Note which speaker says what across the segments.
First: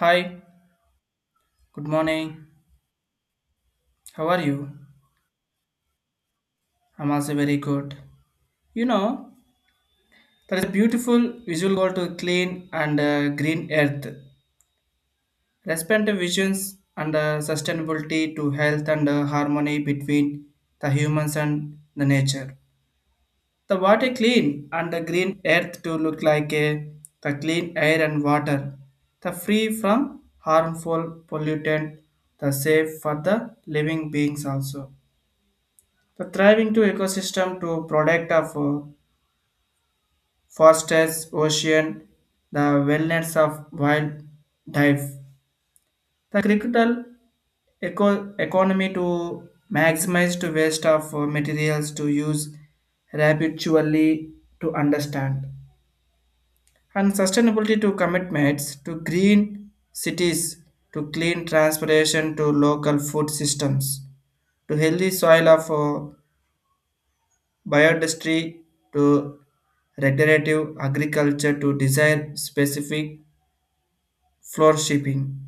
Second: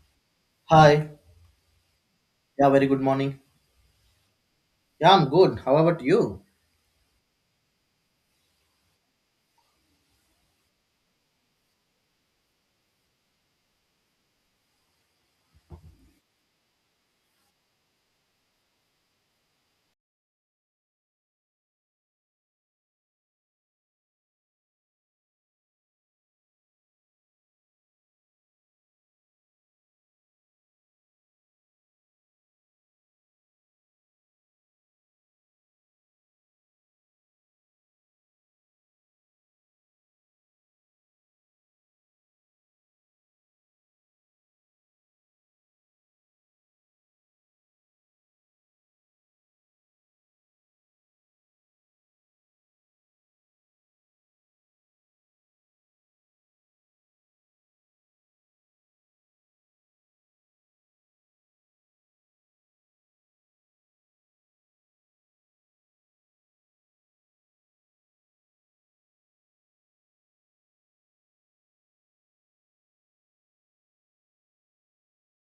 Speaker 1: Hi,
Speaker 2: Hi.
Speaker 1: good morning.
Speaker 2: Yeah, very good morning.
Speaker 1: How are you?
Speaker 2: Yeah, I'm good. How about you?
Speaker 1: I'm also very good. You know, there is a beautiful visual goal to clean and green earth. Respect visions and sustainability to health and harmony between the humans and the nature. The water clean and the green earth to look like a, the clean air and water, the free from harmful pollutant, the safe for the living beings also. The thriving to ecosystem to product of forests, ocean, the wellness of wildlife, the critical economy to maximize to waste of materials to use rapidly to understand and sustainability to commitments to green cities to clean transportation to local food systems to healthy soil of biodestry to regenerative agriculture to design specific floor shipping.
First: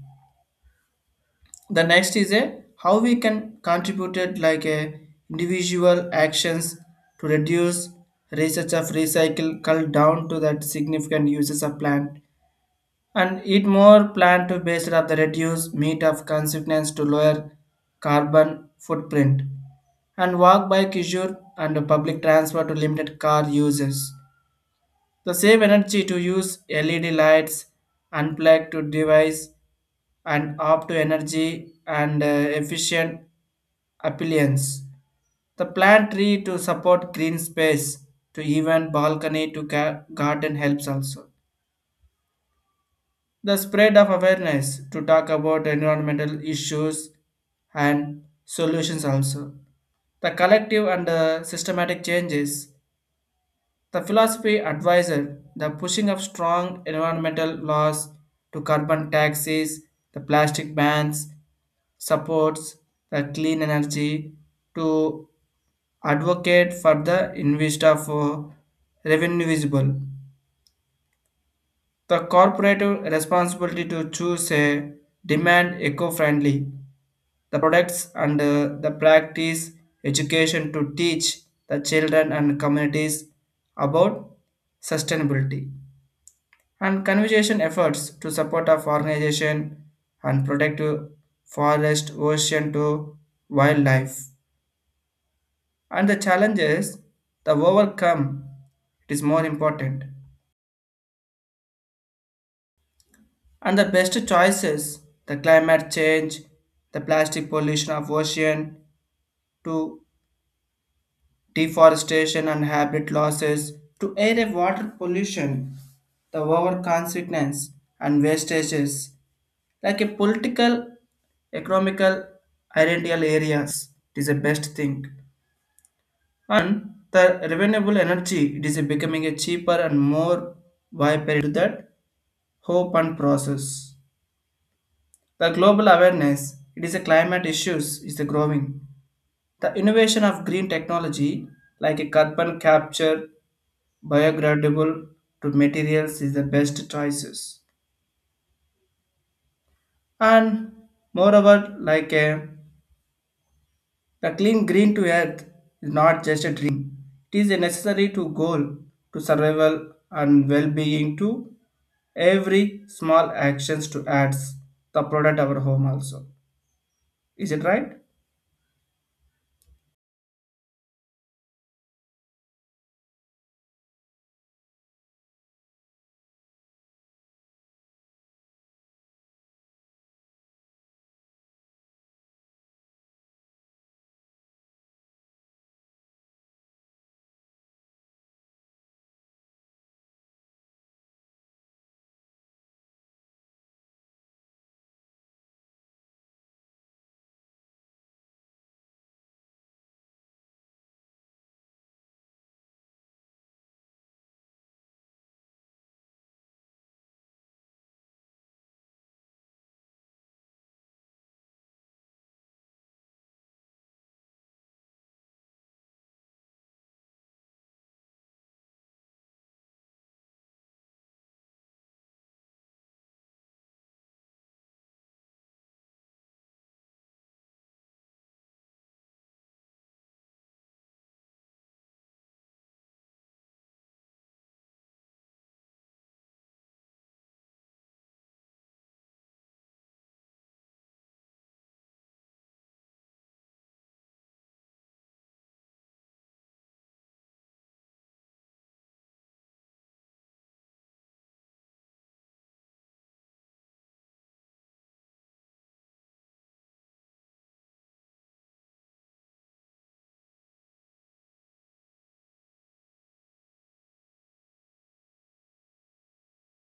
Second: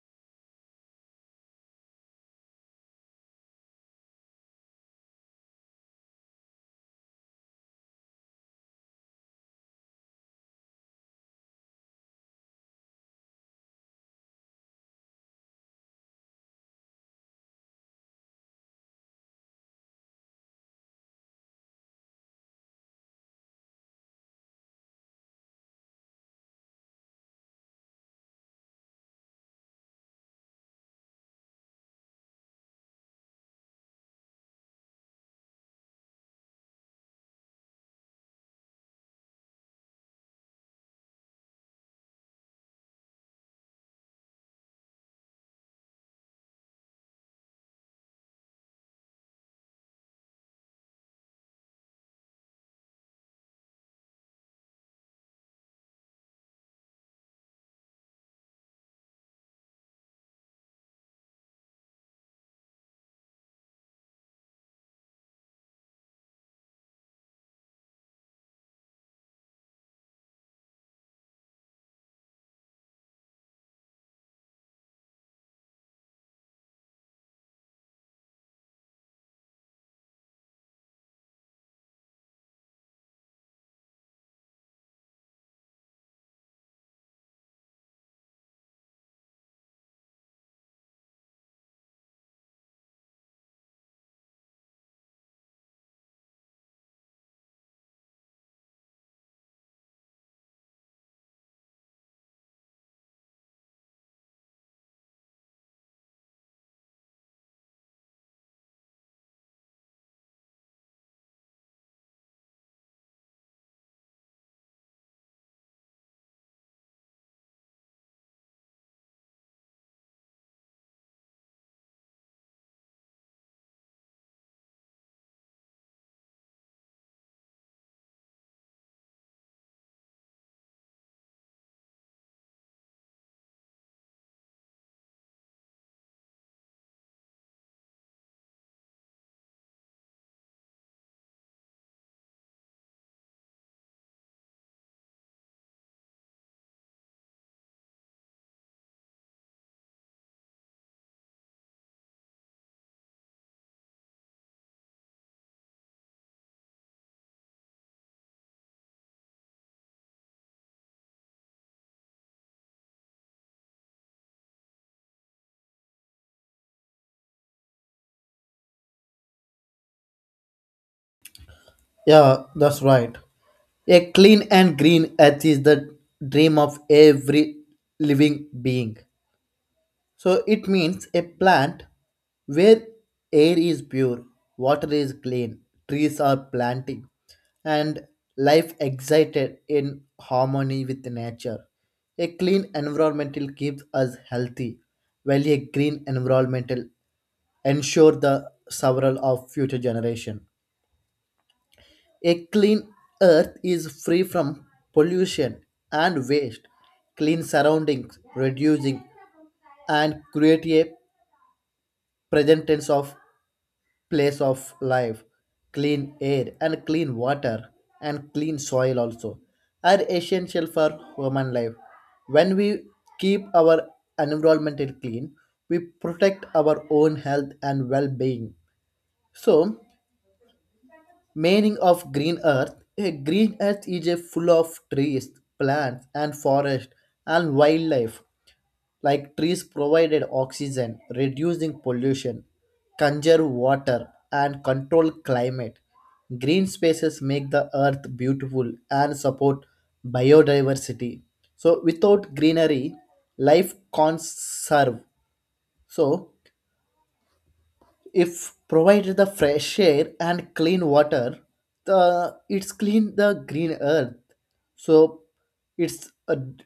Speaker 1: The next is a how we can contribute it like a individual actions to reduce research of recycle cull down to that significant uses of plant and eat more plant to based of the reduce meat of consequence to lower carbon footprint and walk bike issue and public transport to limited car uses. The save energy to use LED lights, unplug to device, and opt to energy and efficient appliance. The plant tree to support green space to even balcony to garden helps also. The spread of awareness to talk about environmental issues and solutions also. The collective and systematic changes, the philosophy advisor, the pushing of strong environmental laws to carbon taxes, the plastic bans, supports the clean energy to advocate for the invest of revenue visible, the corporate responsibility to choose a demand eco-friendly the products and the practice education to teach the children and communities about sustainability and conservation efforts to support of organization and protect forest ocean to wildlife and the challenges the overcome it is more important. And the best choices, the climate change, the plastic pollution of ocean, to deforestation and habitat losses, to air and water pollution, the over consequence and wastages, like a political, economical, ideal areas, it is the best thing. And the renewable energy, it is becoming a cheaper and more viable to that hope and process. The global awareness it is a climate issues is the growing. The innovation of green technology like a carbon capture, biodegradable to materials is the best choices. And moreover, like a, the clean green to earth is not just a dream. It is a necessary to goal to survival and well-being to every small actions to adds the product our home also. Is it right?
Speaker 2: Yeah, that's right. A clean and green earth is the dream of every living being. So it means a plant where air is pure, water is clean, trees are planting, and life excited in harmony with nature. A clean environmental keeps us healthy, while a green environmental ensure the survival of future generation. A clean earth is free from pollution and waste. Clean surroundings reducing and create a present tense of place of life, clean air and clean water and clean soil also are essential for human life. When we keep our environment clean, we protect our own health and well-being. So meaning of green earth. A green earth is a full of trees, plants and forest and wildlife. Like trees provided oxygen, reducing pollution, conserve water and control climate. Green spaces make the earth beautiful and support biodiversity. So without greenery, life can't survive. So if provided the fresh air and clean water, the it's clean the green earth, so it's a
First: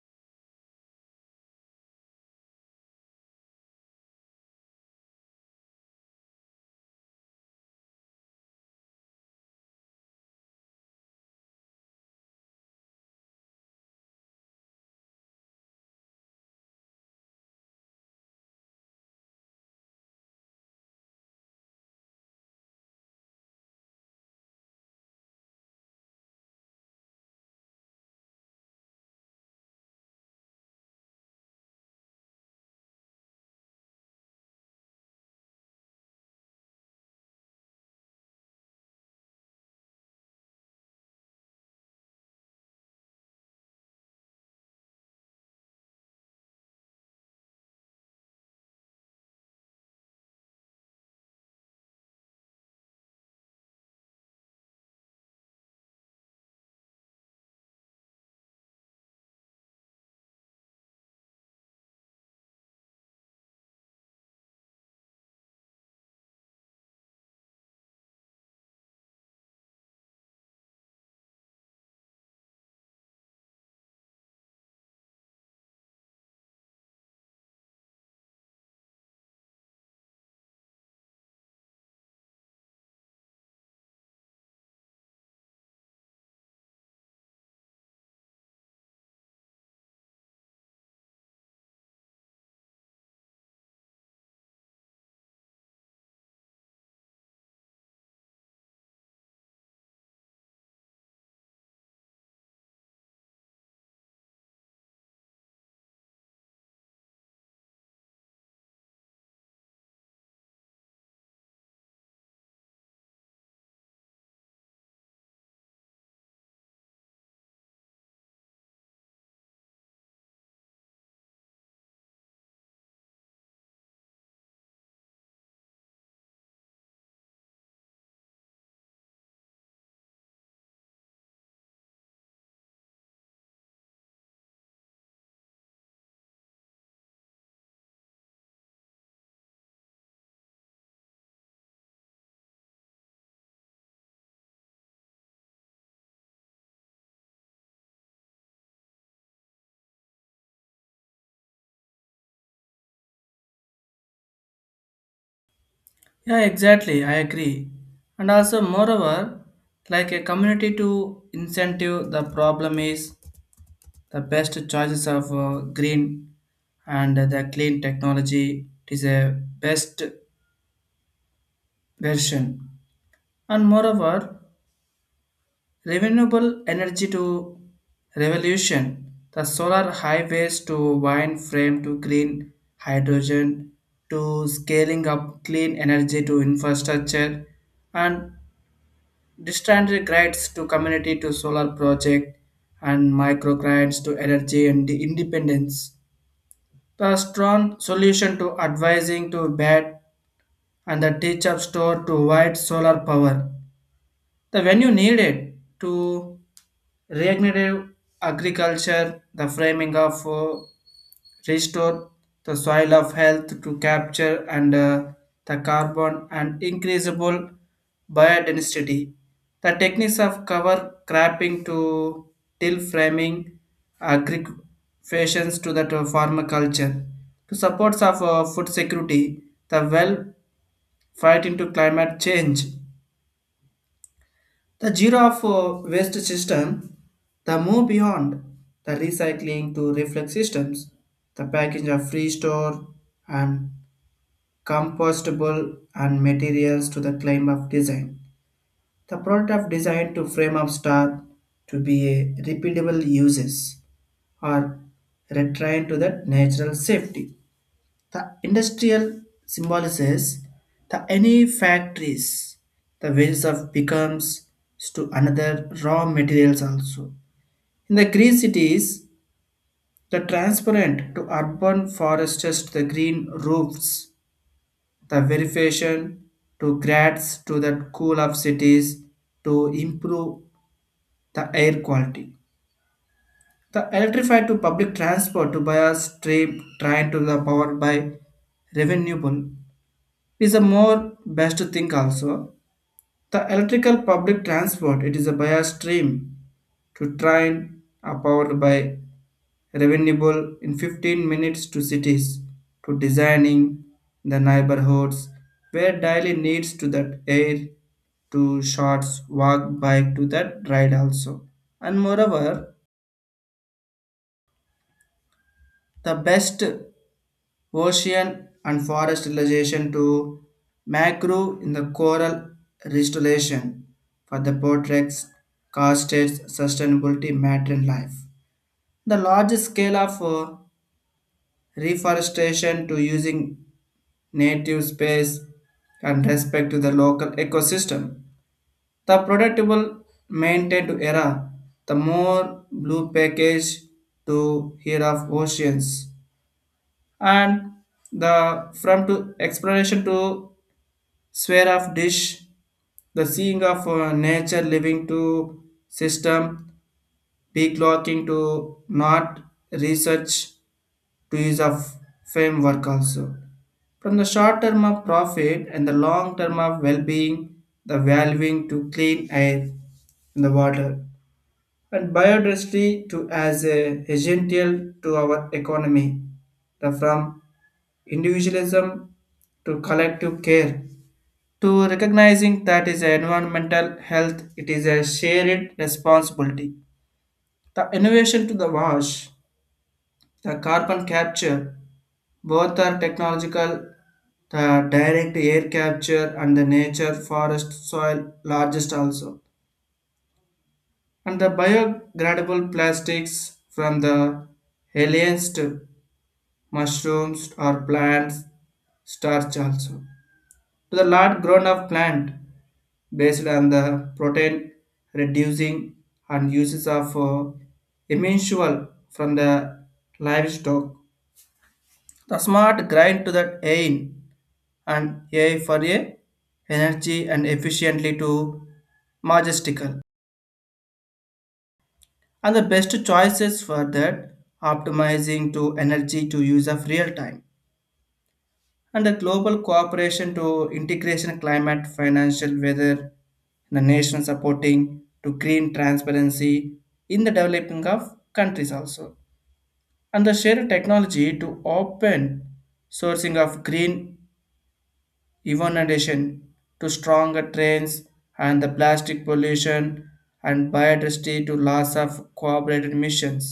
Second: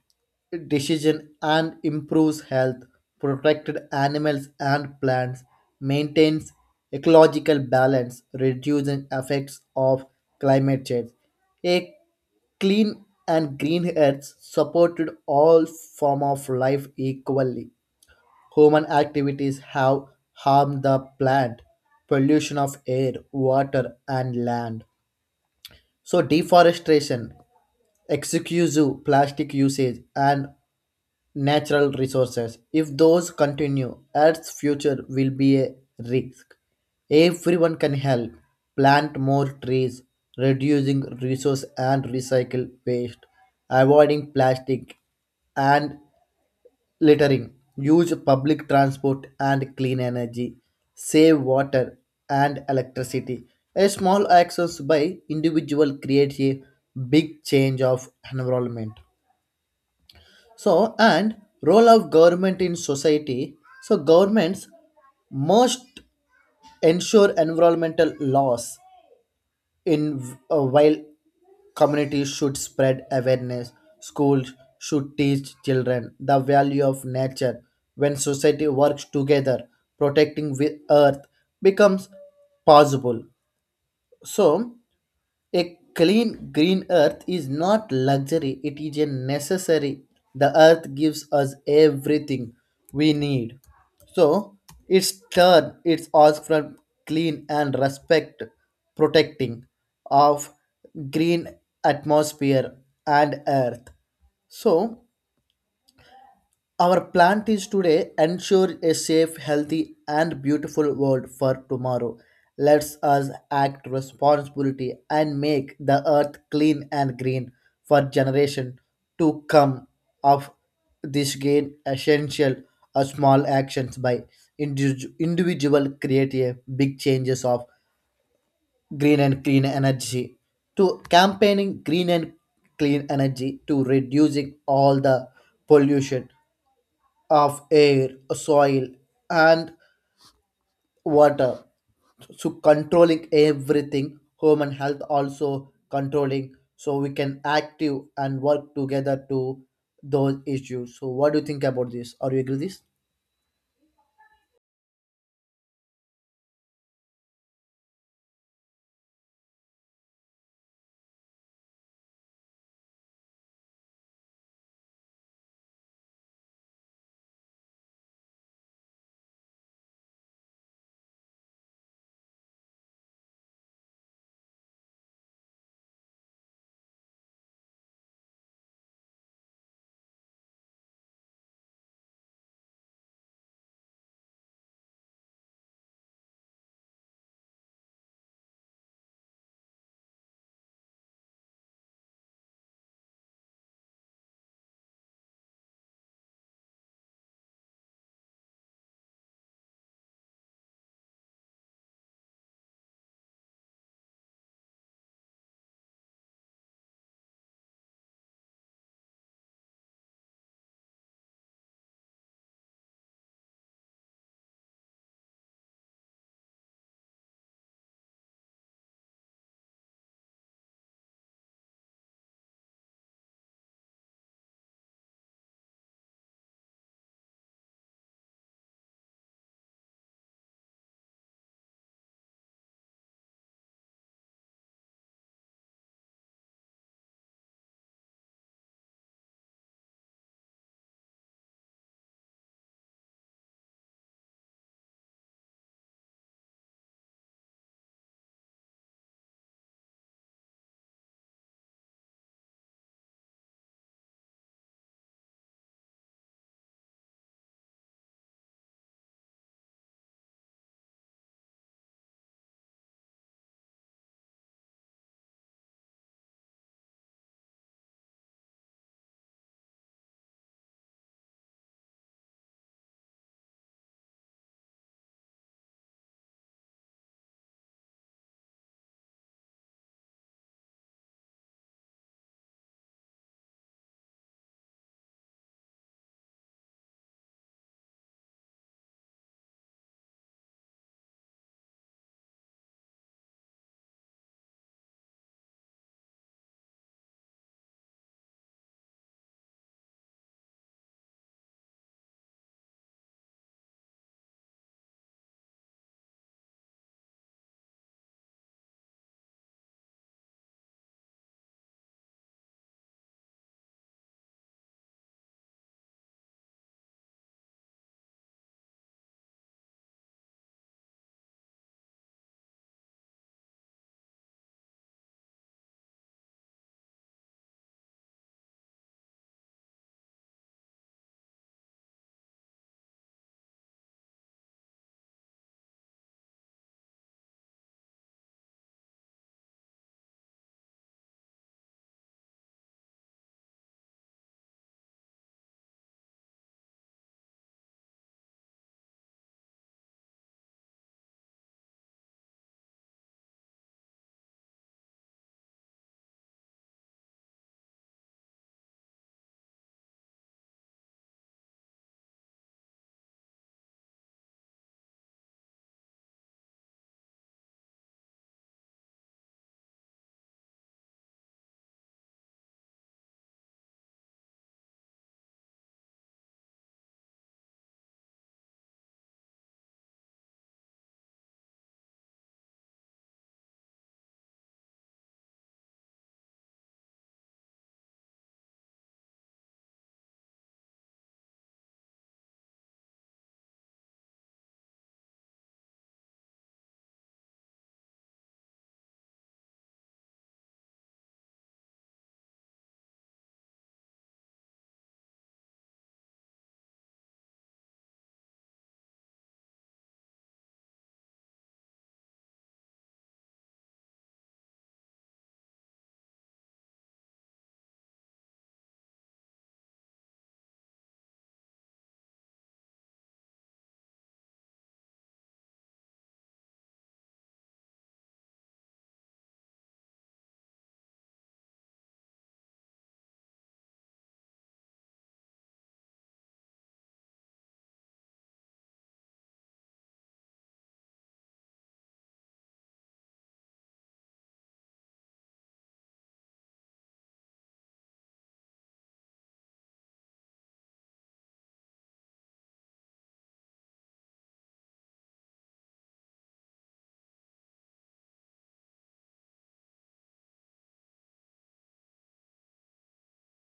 Speaker 2: decision and improves health, protected animals and plants, maintains ecological balance, reducing effects of climate change. A clean and green earth supported all form of life equally. Human activities have harmed the plant, pollution of air, water, and land. So, deforestation, excessive plastic usage, and natural resources. If those continue, Earth's future will be a risk. Everyone can help plant more trees, reducing resource and recycle waste, avoiding plastic, and littering, use public transport and clean energy, save water and electricity. A small actions by individual creates a big change of environment. So and role of government in society. So governments must ensure environmental laws in while communities should spread awareness, schools should teach children the value of nature. When society works together protecting the earth becomes possible, so a clean green earth is not luxury, it is a necessary. The earth gives us everything we need. So it's turn, it's ask for clean and respect, protecting of green atmosphere and earth. So our plant is today ensure a safe, healthy, and beautiful world for tomorrow. Let's us act responsibility and make the earth clean and green for generation to come. Of this gain essential or small actions by individual create a big changes of green and clean energy, to campaigning green and clean energy to reducing all the pollution of air, soil, and water. So controlling everything, home and health also controlling. So we can active and work together to those issues. So what do you think about this? Are you agree this?
Speaker 1: Yeah, exactly. I agree. And also, moreover, like a community to incentive, the problem is the best choices of green and the clean technology. It is a best version. And moreover, renewable energy to revolution, the solar highways to wind frame to green hydrogen to scaling up clean energy to infrastructure and distant grants to community to solar project and micro grants to energy and the independence. The strong solution to advising to bad and the teach up store to white solar power. The when you need it to regenerative agriculture, the framing of restore the soil of health to capture and the carbon and increasable biodensity. The techniques of cover cropping to till framing agricultures to that farmaculture to supports of food security, the well fight into climate change, the giraffe waste system, the move beyond the recycling to reflex systems, the package of free store and compostable and materials to the claim of design. The product of design to frame of star to be a repeatable uses or return to the natural safety. The industrial symbolizes the any factories, the ways of becomes to another raw materials also. In the green cities, the transparent to urban forests to the green roofs, the verification to grads to the cool of cities to improve the air quality. The electrified to public transport to buy a stream train to the powered by renewable. It is a more best thing also. The electrical public transport, it is a by a stream to train are powered by renewable in 15 minutes to cities to designing the neighborhoods where daily needs to that air to shots walk bike to that ride also. And moreover the best ocean and forest restoration to macro in the coral restoration for the portraits costed sustainability matter in life. The large scale of reforestation to using native space and respect to the local ecosystem. The productable maintained to era, the more blue package to hear of oceans and the from to exploration to sphere of dish, the seeing of nature living to system, declocking to not research to use of framework also. From the short term of profit and the long term of well-being, the valuing to clean air in the water and biodiversity to as a essential to our economy, the from individualism to collective care to recognizing that is environmental health, it is a shared responsibility, the innovation to the wash the carbon capture, both are technological, the direct air capture and the nature forest soil largest also, and the biodegradable plastics from the aliens to mushrooms or plants starch also, to the large grown up plant based on the protein reducing and uses of emmensual from the livestock. The smart grind to the aim and A for a energy and efficiently to majestical. And the best choices for that optimizing to energy to use of real time. And the global cooperation to integration climate financial weather, the nation supporting to green transparency in the developing of countries also, and the shared technology to open sourcing of green innovation to stronger trains and the plastic pollution and biodiversity to loss of cooperated missions,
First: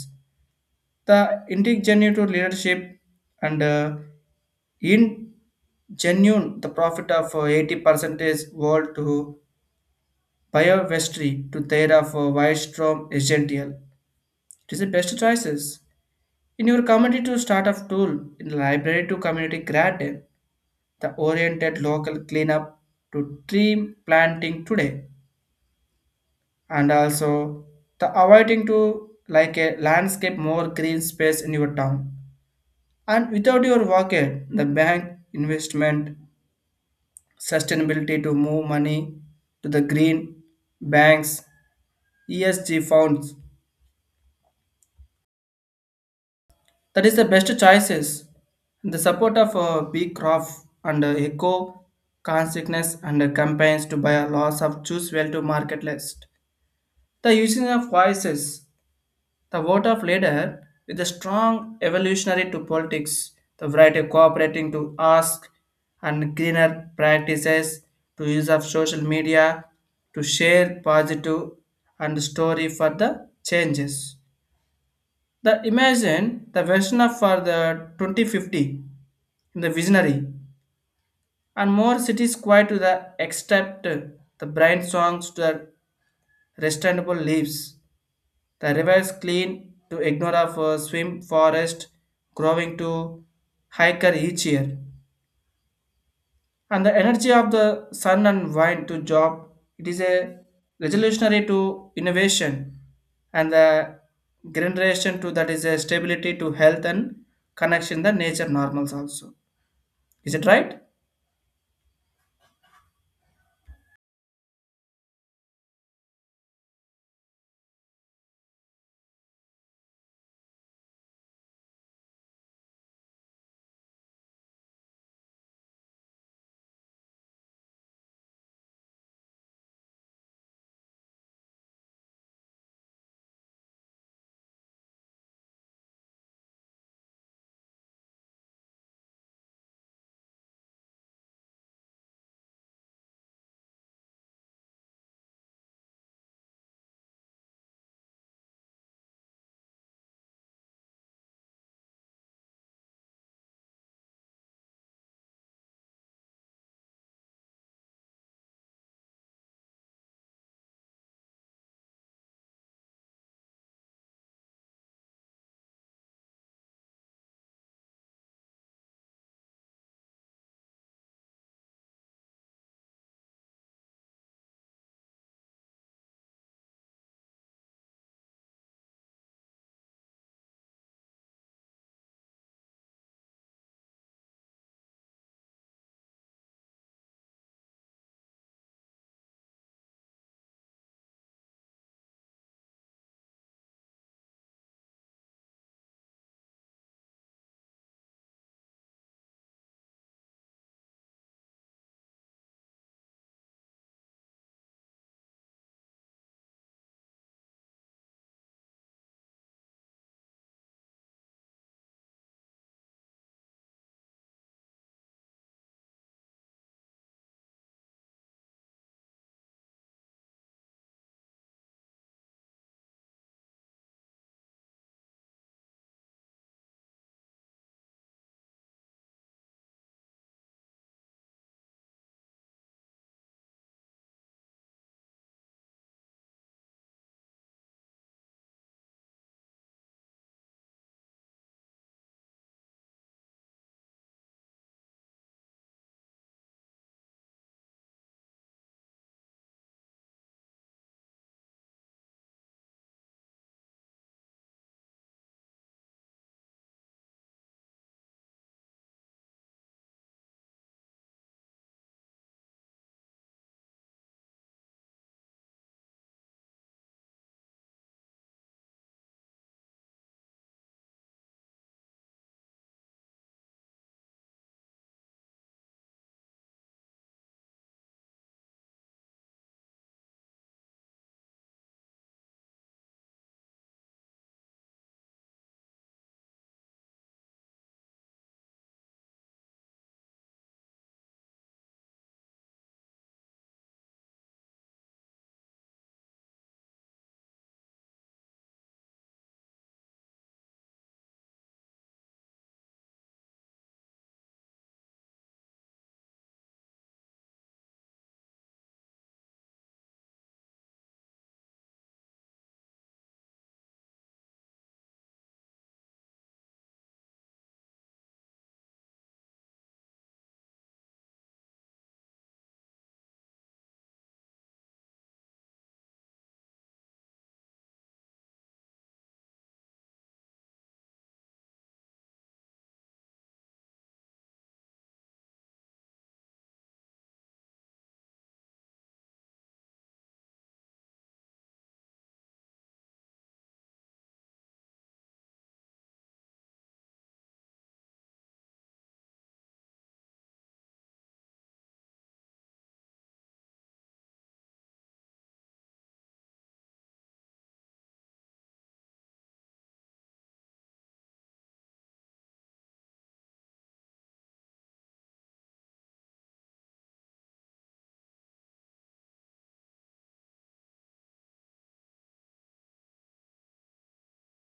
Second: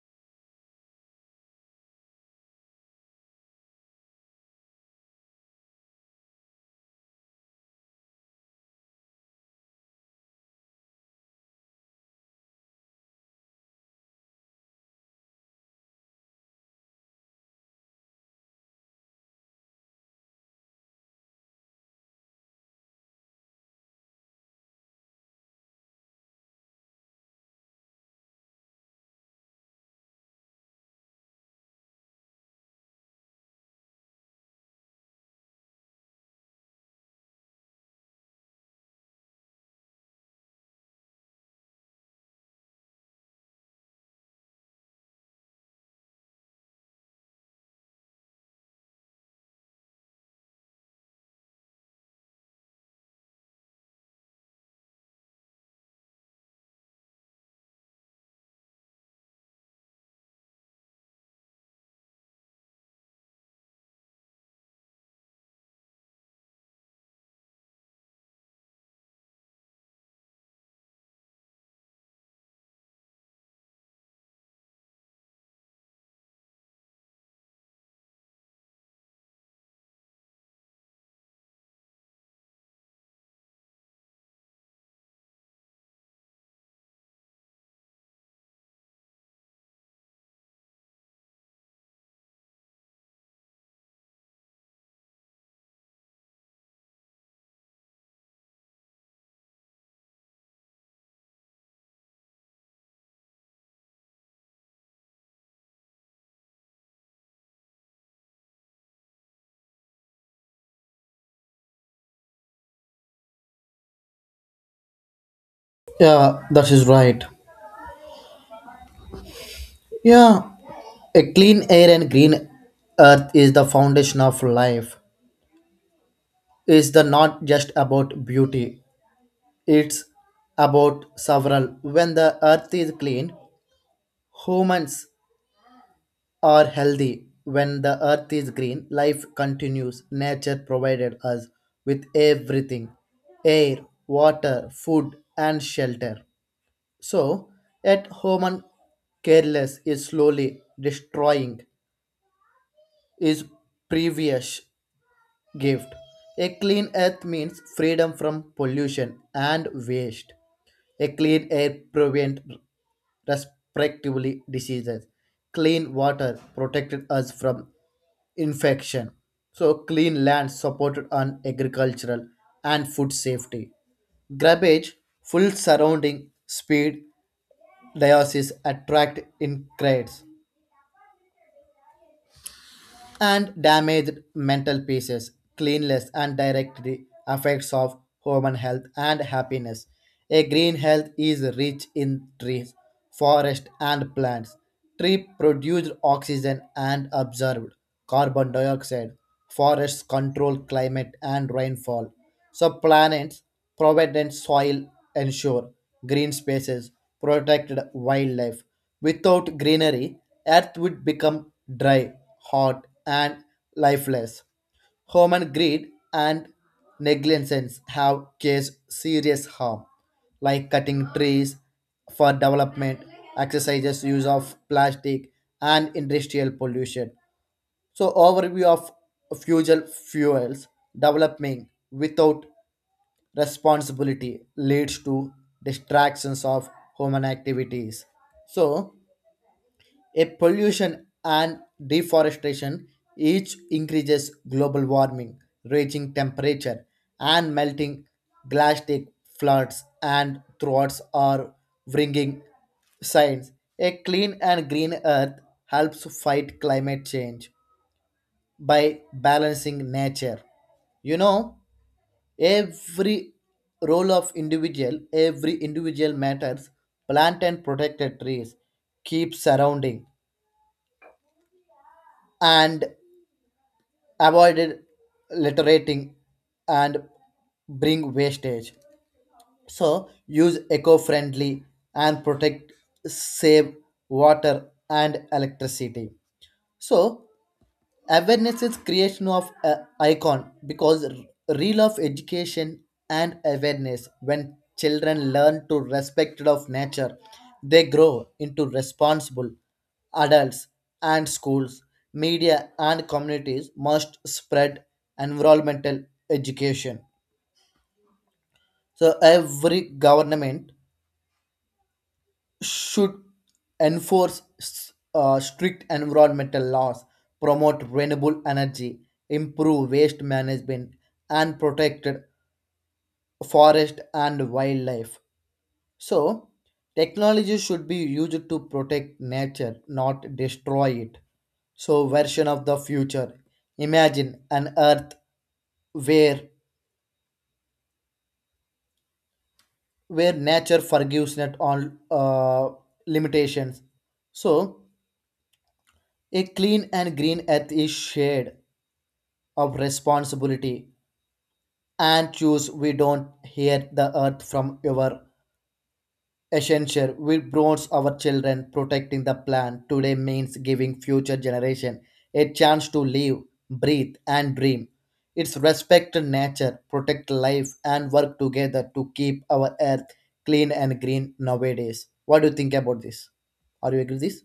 Speaker 1: the indigenous leadership and in genuine the profit of 80% is world to biovestry to their of Wildstrom essential. It is the best choices. In your community to start up tool in the library to community garden, the oriented local cleanup to tree planting today, and also the avoiding to like a landscape more green space in your town. And without your wallet, the bank investment sustainability to move money to the green banks, ESG funds. That is the best choices. The support of B crop and eco consciousness and campaigns to buy a loss of choose well to market list. The using of voices. The vote of leader with a strong evolutionary to politics, the variety of cooperating to ask and greener practices to use of social media to share positive and story for the changes. The imagine the version of for the 2050 in the visionary and more cities quiet to the except the bright songs to the restandable leaves, the river is clean to ignore of swim forest growing to hiker each year. And the energy of the sun and wind to job, it is a revolutionary to innovation and the generation to that is a stability to health and connection the nature normals also. Is it right?
Speaker 2: Yeah, that is right. Yeah, a clean air and green earth is the foundation of life. Is the not just about beauty. It's about several. When the earth is clean, humans are healthy. When the earth is green, life continues. Nature provided us with everything, air, water, food, and shelter. So, yet human careless is slowly destroying his previous gift. A clean earth means freedom from pollution and waste. A clean air prevent respectively diseases. Clean water protected us from infection. So clean land supported on agricultural and food safety. Grabbage, full surrounding speed, diocese attract in crowds, and damaged mental pieces, cleanliness and directly affects of human health and happiness. A green health is rich in trees, forest and plants. Trees produce oxygen and absorb carbon dioxide. Forests control climate and rainfall. So planets provident soil ensure green spaces, protected wildlife. Without greenery, Earth would become dry, hot, and lifeless. Human greed and negligence have caused serious harm, like cutting trees for development, exercises use of plastic, and industrial pollution. So, overview of fusel fuels developing without responsibility leads to distractions of human activities. So, a pollution and deforestation each increases global warming, raging temperature and melting glacier, floods and droughts are bringing science. A clean and green earth helps fight climate change by balancing nature. You know, every role of individual, every individual matters. Plant and protected trees, keep surrounding, and avoided littering, and bring wastage. So use eco-friendly and protect, save water and electricity. So awareness is creation of a icon, because real of education and awareness, when children learn to respect of nature, they grow into responsible adults, and schools, media and communities must spread environmental education. So every government should enforce strict environmental laws, promote renewable energy, improve waste management, and protect forest and wildlife. So, technology should be used to protect nature, not destroy it. So, version of the future. Imagine an earth where where nature forgives not all uh, limitations. So, a clean and green earth is shared of responsibility, and choose we don't hear the earth from your essential, we bronze our children. Protecting the plan today means giving future generation a chance to live, breathe and dream. It's respect nature, protect life, and work together to keep our earth clean and green nowadays. What do you think about this? Are you agree with this?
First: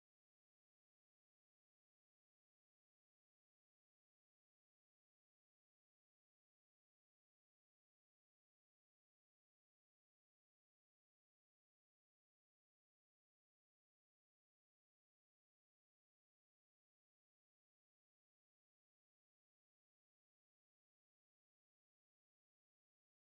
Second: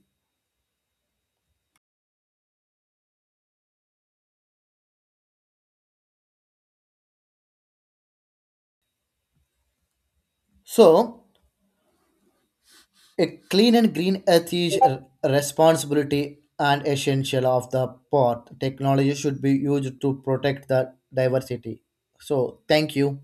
Speaker 2: So a clean and green earth is a responsibility and essential of the port. Technology should be used to protect the diversity. So, thank you.